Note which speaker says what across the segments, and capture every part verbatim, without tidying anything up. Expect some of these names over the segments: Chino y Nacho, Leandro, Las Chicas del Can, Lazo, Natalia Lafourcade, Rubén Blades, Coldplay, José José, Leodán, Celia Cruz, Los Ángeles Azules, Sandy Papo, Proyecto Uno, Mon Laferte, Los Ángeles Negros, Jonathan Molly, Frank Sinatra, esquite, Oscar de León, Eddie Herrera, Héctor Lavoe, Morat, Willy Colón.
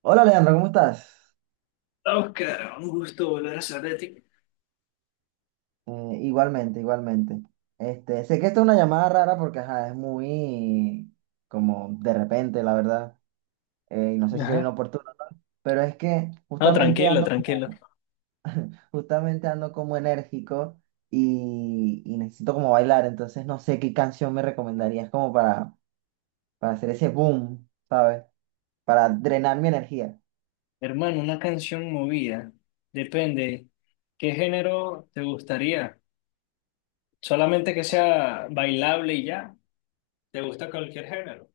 Speaker 1: Hola Leandro, ¿cómo estás?
Speaker 2: Oscar, un gusto volver a saber de ti.
Speaker 1: Eh, igualmente, igualmente. Este, sé que esta es una llamada rara porque ajá, es muy como de repente, la verdad. Eh, y no sé si soy
Speaker 2: Ajá.
Speaker 1: inoportuno, ¿no? Pero es que
Speaker 2: No,
Speaker 1: justamente
Speaker 2: tranquilo,
Speaker 1: ando,
Speaker 2: tranquilo.
Speaker 1: justamente ando como enérgico y, y necesito como bailar, entonces no sé qué canción me recomendarías como para, para hacer ese boom, ¿sabes? Para drenar mi energía.
Speaker 2: Hermano, una canción movida. Depende. ¿Qué género te gustaría? ¿Solamente que sea bailable y ya? ¿Te gusta cualquier género?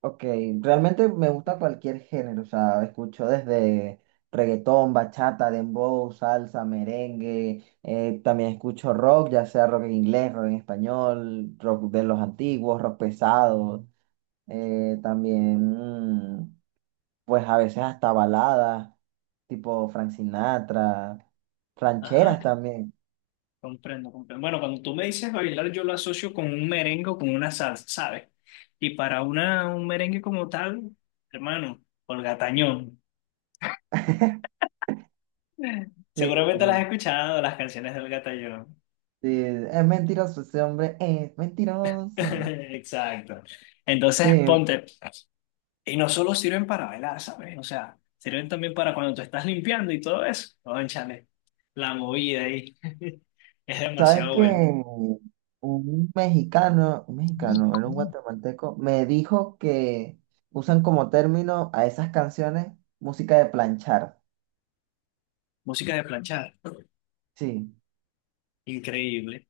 Speaker 1: Ok, realmente me gusta cualquier género, o sea, escucho desde reggaetón, bachata, dembow, salsa, merengue, eh, también escucho rock, ya sea rock en inglés, rock en español, rock de los antiguos, rock pesado, eh, también mm, pues a veces hasta baladas, tipo Frank Sinatra,
Speaker 2: Ajá,
Speaker 1: rancheras también.
Speaker 2: comprendo, comprendo. Bueno, cuando tú me dices bailar, yo lo asocio con un merengue o con una salsa, ¿sabes? Y para una, un merengue como tal, hermano, Olga Tañón. Seguramente las has
Speaker 1: Sí,
Speaker 2: escuchado, las canciones de Olga Tañón.
Speaker 1: sí, es mentiroso ese hombre, es mentiroso.
Speaker 2: Exacto. Entonces,
Speaker 1: Sí,
Speaker 2: ponte. Y no solo sirven para bailar, ¿sabes? O sea, sirven también para cuando tú estás limpiando y todo eso. Cónchale, la movida ahí es
Speaker 1: sabes
Speaker 2: demasiado
Speaker 1: que
Speaker 2: bueno.
Speaker 1: un mexicano, un mexicano, era un guatemalteco, me dijo que usan como término a esas canciones música de planchar.
Speaker 2: Música de planchar,
Speaker 1: Sí,
Speaker 2: increíble.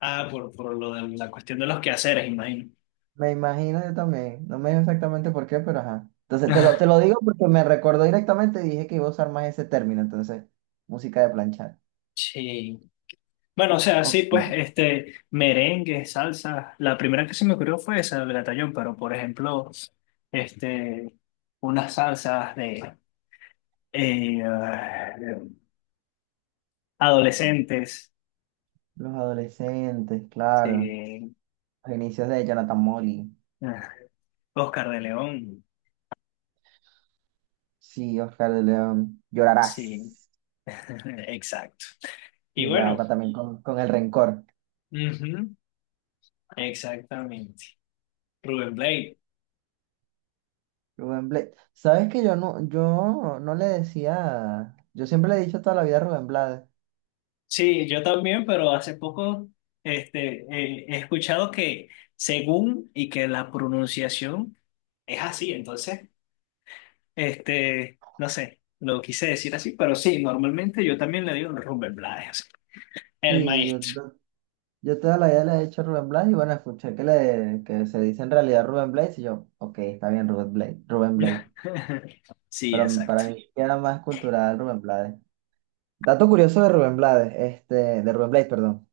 Speaker 2: Ah, por, por lo de la cuestión de los quehaceres, imagino.
Speaker 1: me imagino yo también. No me dijo exactamente por qué, pero ajá. Entonces te lo, te lo digo porque me recordó directamente y dije que iba a usar más ese término. Entonces, música de planchar.
Speaker 2: Sí. Bueno, o sea, sí,
Speaker 1: Ok.
Speaker 2: pues, este, merengue, salsa. La primera que se me ocurrió fue esa del batallón, pero por ejemplo, este, unas salsas de eh, ah, adolescentes,
Speaker 1: Los adolescentes, claro.
Speaker 2: sí.
Speaker 1: Los inicios de Jonathan Molly.
Speaker 2: Ah, Oscar de León,
Speaker 1: Sí, Oscar de León.
Speaker 2: sí,
Speaker 1: Llorarás.
Speaker 2: exacto. Y
Speaker 1: Sí, va,
Speaker 2: bueno,
Speaker 1: va también con, con el rencor.
Speaker 2: ujú, exactamente. Rubén Blade.
Speaker 1: Rubén Blades. ¿Sabes que yo no, yo no le decía, yo siempre le he dicho toda la vida a Rubén Blades.
Speaker 2: Sí, yo también, pero hace poco este, eh, he escuchado que según y que la pronunciación es así, entonces, este, no sé, lo quise decir así, pero sí, normalmente yo también le digo Rubén Blades, el
Speaker 1: Sí, yo,
Speaker 2: maestro.
Speaker 1: yo- yo toda la vida le he dicho Rubén Blades y bueno, escuché que, le, que se dice en realidad Rubén Blades y yo, ok, está bien Rubén Blades, Rubén Blades.
Speaker 2: Sí,
Speaker 1: Pero
Speaker 2: exacto.
Speaker 1: para mí era más cultural Rubén Blades. Dato curioso de Rubén Blades, este, de Rubén Blades, perdón.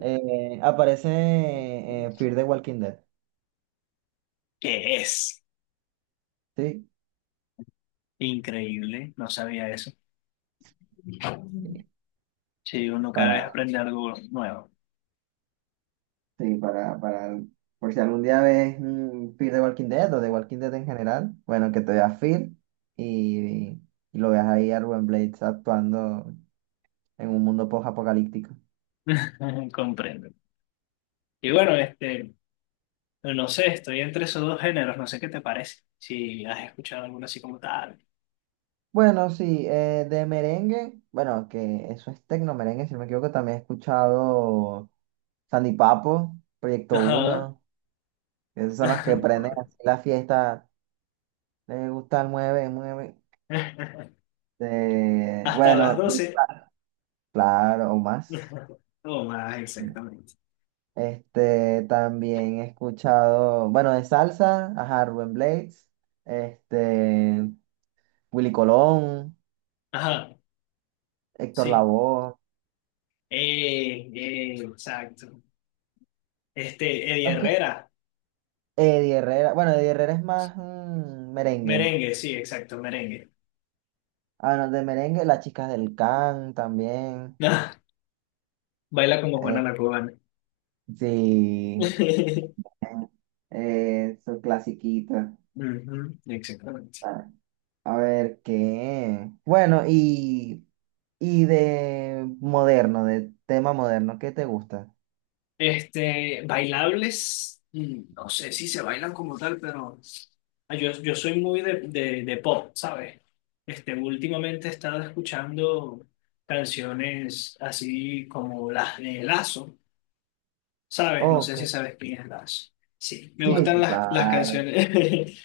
Speaker 1: Eh, aparece en Fear the Walking Dead,
Speaker 2: Que es
Speaker 1: ¿sí?
Speaker 2: increíble, no sabía eso. Sí, uno cada vez
Speaker 1: para
Speaker 2: aprende algo nuevo.
Speaker 1: Sí, para, para, por si algún día ves un feed de Walking Dead o de Walking Dead en general, bueno, que te veas feed y, y lo veas ahí a Ruben Blades actuando en un mundo post-apocalíptico.
Speaker 2: Comprendo. Y bueno, este, no sé, estoy entre esos dos géneros, no sé qué te parece. Si has escuchado alguno así como tal.
Speaker 1: Bueno, sí, eh, de merengue, bueno, que eso es tecno merengue, si no me equivoco, también he escuchado Sandy Papo, Proyecto
Speaker 2: Ajá.
Speaker 1: Uno, esos son los que prenden así la fiesta, les gusta el mueve, mueve. De,
Speaker 2: Hasta las
Speaker 1: bueno, de-
Speaker 2: doce.
Speaker 1: claro, o más.
Speaker 2: O más, exactamente.
Speaker 1: Este, también he escuchado, bueno, de salsa, ajá, Rubén Blades, este, Willy Colón,
Speaker 2: Ajá,
Speaker 1: Héctor
Speaker 2: sí.
Speaker 1: Lavoe,
Speaker 2: Eh, eh, exacto. Este, Eddie
Speaker 1: más que
Speaker 2: Herrera.
Speaker 1: Eddie Herrera, bueno, Eddie Herrera es más mm, merengue.
Speaker 2: Merengue, sí, exacto, merengue.
Speaker 1: Ah, no, de merengue, Las Chicas del Can también.
Speaker 2: Baila como Juana
Speaker 1: eh,
Speaker 2: la cubana.
Speaker 1: sí,
Speaker 2: Ujú,
Speaker 1: eh, su clasiquita.
Speaker 2: exactamente.
Speaker 1: Ah, a ver qué. Bueno, y, y de moderno, de tema moderno, ¿qué te gusta?
Speaker 2: Este, bailables, mm, no sé si se bailan como tal, pero ah, yo, yo soy muy de, de, de pop, ¿sabes? Este, últimamente he estado escuchando canciones así como las de Lazo, ¿sabes? No sé
Speaker 1: Ok,
Speaker 2: si sabes quién es Lazo. Sí, me
Speaker 1: sí,
Speaker 2: gustan
Speaker 1: sí,
Speaker 2: las, las
Speaker 1: claro.
Speaker 2: canciones,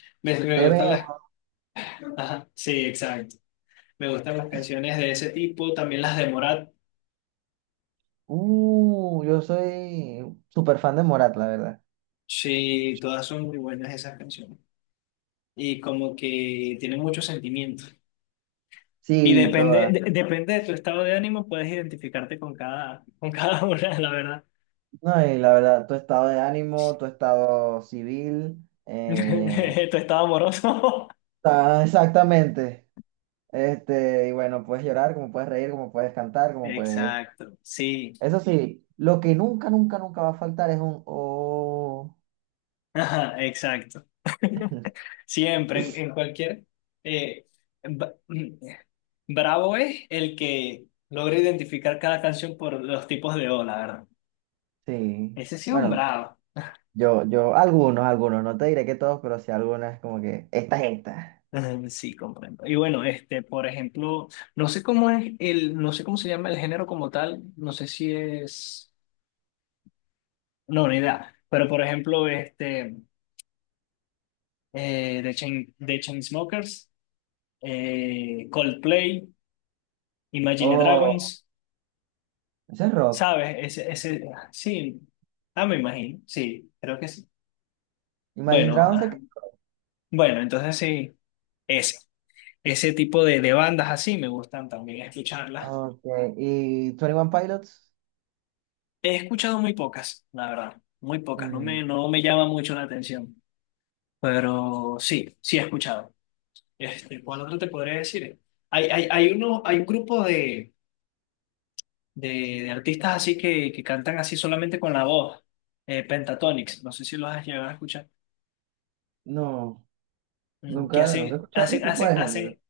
Speaker 2: me, me
Speaker 1: Te
Speaker 2: gustan
Speaker 1: veo.
Speaker 2: las, ajá, sí, exacto. Me gustan las canciones de ese tipo, también las de Morat,
Speaker 1: Uh, yo soy súper fan de Morat, la verdad.
Speaker 2: sí, todas son muy buenas esas canciones, y como que tiene muchos sentimientos. Y
Speaker 1: Sí,
Speaker 2: depende,
Speaker 1: toda.
Speaker 2: de- depende de tu estado de ánimo, puedes identificarte con cada, con cada una, la verdad.
Speaker 1: No, y la verdad, tu estado de ánimo, tu estado civil. eh,
Speaker 2: Tu estado amoroso.
Speaker 1: ah, exactamente. Este, y bueno, puedes llorar, como puedes reír, como puedes cantar, como puedes.
Speaker 2: Exacto, sí,
Speaker 1: Eso sí, lo que nunca, nunca, nunca va a faltar es un oh.
Speaker 2: ajá, exacto. Siempre, en, en cualquier... eh, ba- bravo es el que logra identificar cada canción por los tipos de O, la verdad.
Speaker 1: Sí.
Speaker 2: Ese sí es un
Speaker 1: Bueno,
Speaker 2: bravo.
Speaker 1: yo, yo, algunos, algunos, no te diré que todos, pero sí algunas como que esta es esta.
Speaker 2: Mm, sí, comprendo. Y bueno, este, por ejemplo, no sé cómo es el, no sé cómo se llama el género como tal, no sé si es, no, ni idea, pero por ejemplo, este, eh, The Chain, The Chainsmokers, eh, Coldplay, Imagine
Speaker 1: Oh,
Speaker 2: Dragons,
Speaker 1: ese es rock.
Speaker 2: ¿sabes? Ese, ese, ah, sí, ah, me imagino, sí, creo que sí.
Speaker 1: Imagine
Speaker 2: Bueno,
Speaker 1: Dragons se
Speaker 2: ah,
Speaker 1: quedó.
Speaker 2: bueno, entonces sí, ese, ese tipo de, de bandas así me gustan también escucharlas.
Speaker 1: Ok, ¿y veintiún Pilots?
Speaker 2: He escuchado muy pocas, la verdad, muy pocas, no
Speaker 1: Mm,
Speaker 2: me, no me llama mucho la atención, pero sí, sí he escuchado. Este, ¿cuál otro te podría decir? Hay, hay, hay, uno, hay un grupo de, de, de artistas así que, que cantan así solamente con la voz, eh, Pentatonix, no sé si los has llegado a escuchar,
Speaker 1: no,
Speaker 2: mm, que
Speaker 1: nunca, nunca he
Speaker 2: hacen,
Speaker 1: escuchado
Speaker 2: hacen,
Speaker 1: ese tipo
Speaker 2: hacen,
Speaker 1: de género.
Speaker 2: hacen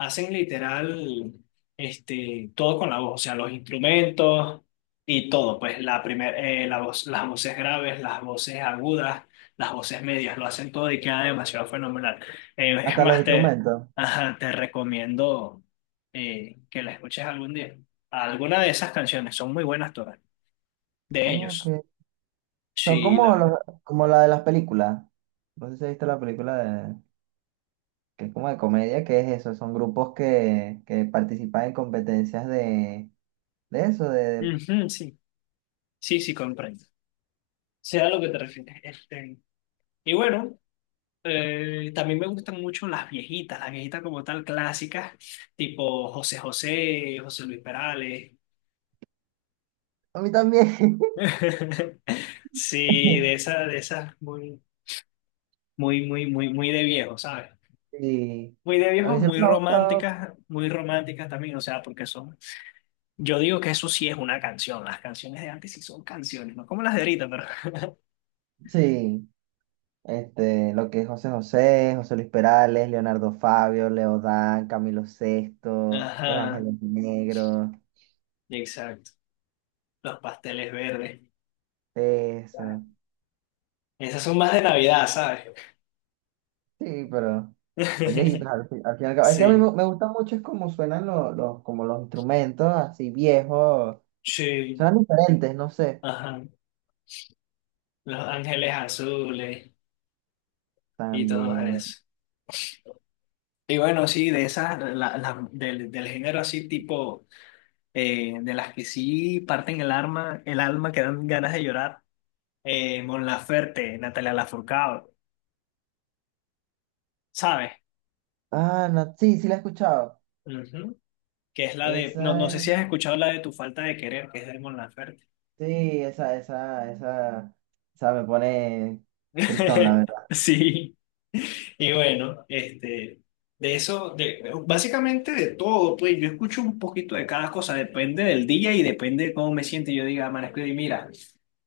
Speaker 2: hacen literal este, todo con la voz, o sea, los instrumentos y todo, pues la primer, eh, la voz, las voces graves, las voces agudas, las voces medias, lo hacen todo y queda demasiado fenomenal. Eh, es
Speaker 1: Hasta los
Speaker 2: más, te,
Speaker 1: instrumentos.
Speaker 2: ajá, te recomiendo eh, que la escuches algún día. Alguna de esas canciones son muy buenas todas, de ellos.
Speaker 1: Ok. Son
Speaker 2: Sí, la
Speaker 1: como, los,
Speaker 2: verdad.
Speaker 1: Como la de las películas. No sé si has visto la película de, que es como de comedia, que es eso. Son grupos que, que participan en competencias de, de eso, de, de-
Speaker 2: Ujú, sí, sí, sí, comprendo. Sea lo que te refieres. Este, y bueno. Eh, también me gustan mucho las viejitas, las viejitas como tal clásicas, tipo José José, José Luis Perales.
Speaker 1: A mí también.
Speaker 2: Sí, de esas, de esas muy, muy, muy, muy, muy de viejo, ¿sabes?
Speaker 1: Sí.
Speaker 2: Muy de
Speaker 1: A
Speaker 2: viejo,
Speaker 1: mí siempre
Speaker 2: muy
Speaker 1: me ha gustado.
Speaker 2: románticas, muy románticas también, o sea, porque son. Yo digo que eso sí es una canción, las canciones de antes sí son canciones, no como las de ahorita, pero.
Speaker 1: Sí. Este, lo que es José José, José Luis Perales, Leonardo Fabio, Leodán, Camilo Sesto, Los
Speaker 2: Ajá,
Speaker 1: Ángeles Negros,
Speaker 2: exacto. Los pasteles verdes.
Speaker 1: eso.
Speaker 2: Esas son más de Navidad, ¿sabes?
Speaker 1: Sí, pero son viejitos al, fin al fin y al cabo. Es que a mí me,
Speaker 2: Sí,
Speaker 1: me gusta mucho es como suenan los, los, como los instrumentos así viejos.
Speaker 2: sí,
Speaker 1: Suenan diferentes, no sé.
Speaker 2: ajá. Los Ángeles Azules y todo
Speaker 1: También.
Speaker 2: eso. Y bueno, sí, de esas, la- la- del, del género así tipo, eh, de las que sí parten el alma, el alma que dan ganas de llorar, eh, Mon Laferte, Natalia Lafourcade, ¿sabes?
Speaker 1: Ah, no, sí, sí la he escuchado.
Speaker 2: Ujú. Que es la de, no, no
Speaker 1: Esa
Speaker 2: sé
Speaker 1: es,
Speaker 2: si has escuchado la de Tu falta de querer, que es de Mon Laferte.
Speaker 1: sí, esa, esa, esa, esa me pone tristón, la verdad.
Speaker 2: Sí. Y bueno, este, de eso, de, básicamente de todo, pues yo escucho un poquito de cada cosa, depende del día y depende de cómo me siento. Yo diga, Marisco, y mira,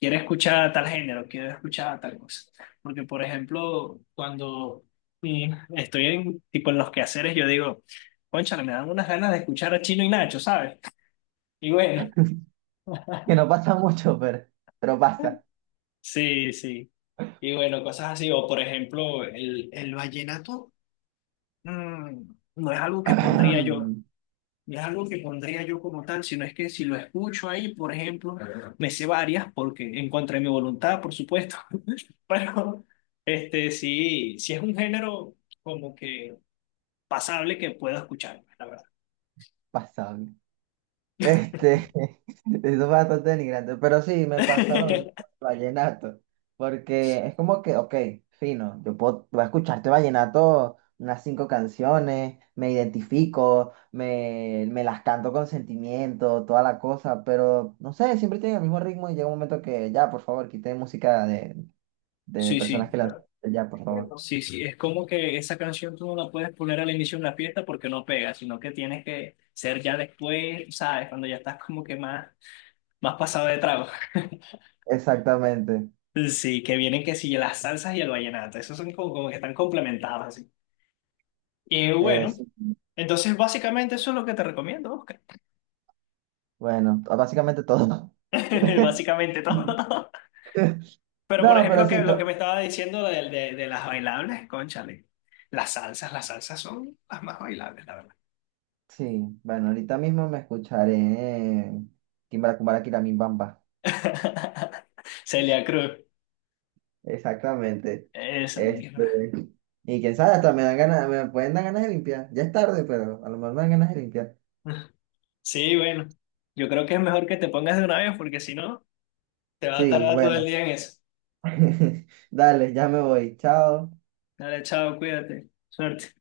Speaker 2: quiero escuchar tal género, quiero escuchar tal cosa. Porque, por ejemplo, cuando mm, estoy en, tipo, en los quehaceres, yo digo, cónchale, me dan unas ganas de escuchar a Chino y Nacho, ¿sabes? Y bueno,
Speaker 1: Que no pasa mucho, pero, pero pasa.
Speaker 2: sí, sí. Y bueno, cosas así, o por ejemplo, el, el vallenato. Mm, no es algo que pondría yo, no es algo que pondría yo como tal, sino es que si lo escucho ahí, por ejemplo, me sé varias porque en contra de mi voluntad, por supuesto, pero este sí, sí es un género como que pasable que puedo escuchar, la verdad.
Speaker 1: Pasable. Este, es bastante denigrante, pero sí, me pasa lo mismo con el vallenato, porque es como que, ok, fino, yo puedo, voy a escucharte vallenato unas cinco canciones, me identifico, me, me las canto con sentimiento, toda la cosa, pero no sé, siempre tiene el mismo ritmo y llega un momento que ya, por favor, quité música de, de
Speaker 2: Sí,
Speaker 1: personas
Speaker 2: sí.
Speaker 1: que la... Ya, por favor.
Speaker 2: Sí, sí, es como que esa canción tú no la puedes poner al inicio de una fiesta porque no pega, sino que tienes que ser ya después, ¿sabes? Cuando ya estás como que más, más pasado de trago.
Speaker 1: Exactamente.
Speaker 2: Sí, que vienen que sí, las salsas y el vallenato. Esos son como, como que están complementados así. Y
Speaker 1: Eh,
Speaker 2: bueno,
Speaker 1: sí,
Speaker 2: entonces básicamente eso es lo que te recomiendo, Oscar.
Speaker 1: bueno, básicamente todo.
Speaker 2: Básicamente todo. Pero por
Speaker 1: No, pero
Speaker 2: ejemplo, que
Speaker 1: sí,
Speaker 2: lo que me
Speaker 1: to-
Speaker 2: estaba diciendo de, de, de las bailables, cónchale. Las salsas, las salsas son las más bailables, la verdad.
Speaker 1: Sí. Bueno, ahorita mismo me escucharé Kimbara Kumbara Kiramin Bamba.
Speaker 2: Celia Cruz.
Speaker 1: Exactamente.
Speaker 2: Esa
Speaker 1: Este,
Speaker 2: misma.
Speaker 1: y quién sabe, hasta me dan ganas, me pueden dar ganas de limpiar. Ya es tarde, pero a lo mejor me dan ganas de limpiar.
Speaker 2: Sí, bueno. Yo creo que es mejor que te pongas de una vez porque si no, te va a
Speaker 1: Sí,
Speaker 2: tardar todo el
Speaker 1: bueno.
Speaker 2: día en eso.
Speaker 1: Dale, ya me voy. Chao.
Speaker 2: Dale, chao, cuídate. Suerte.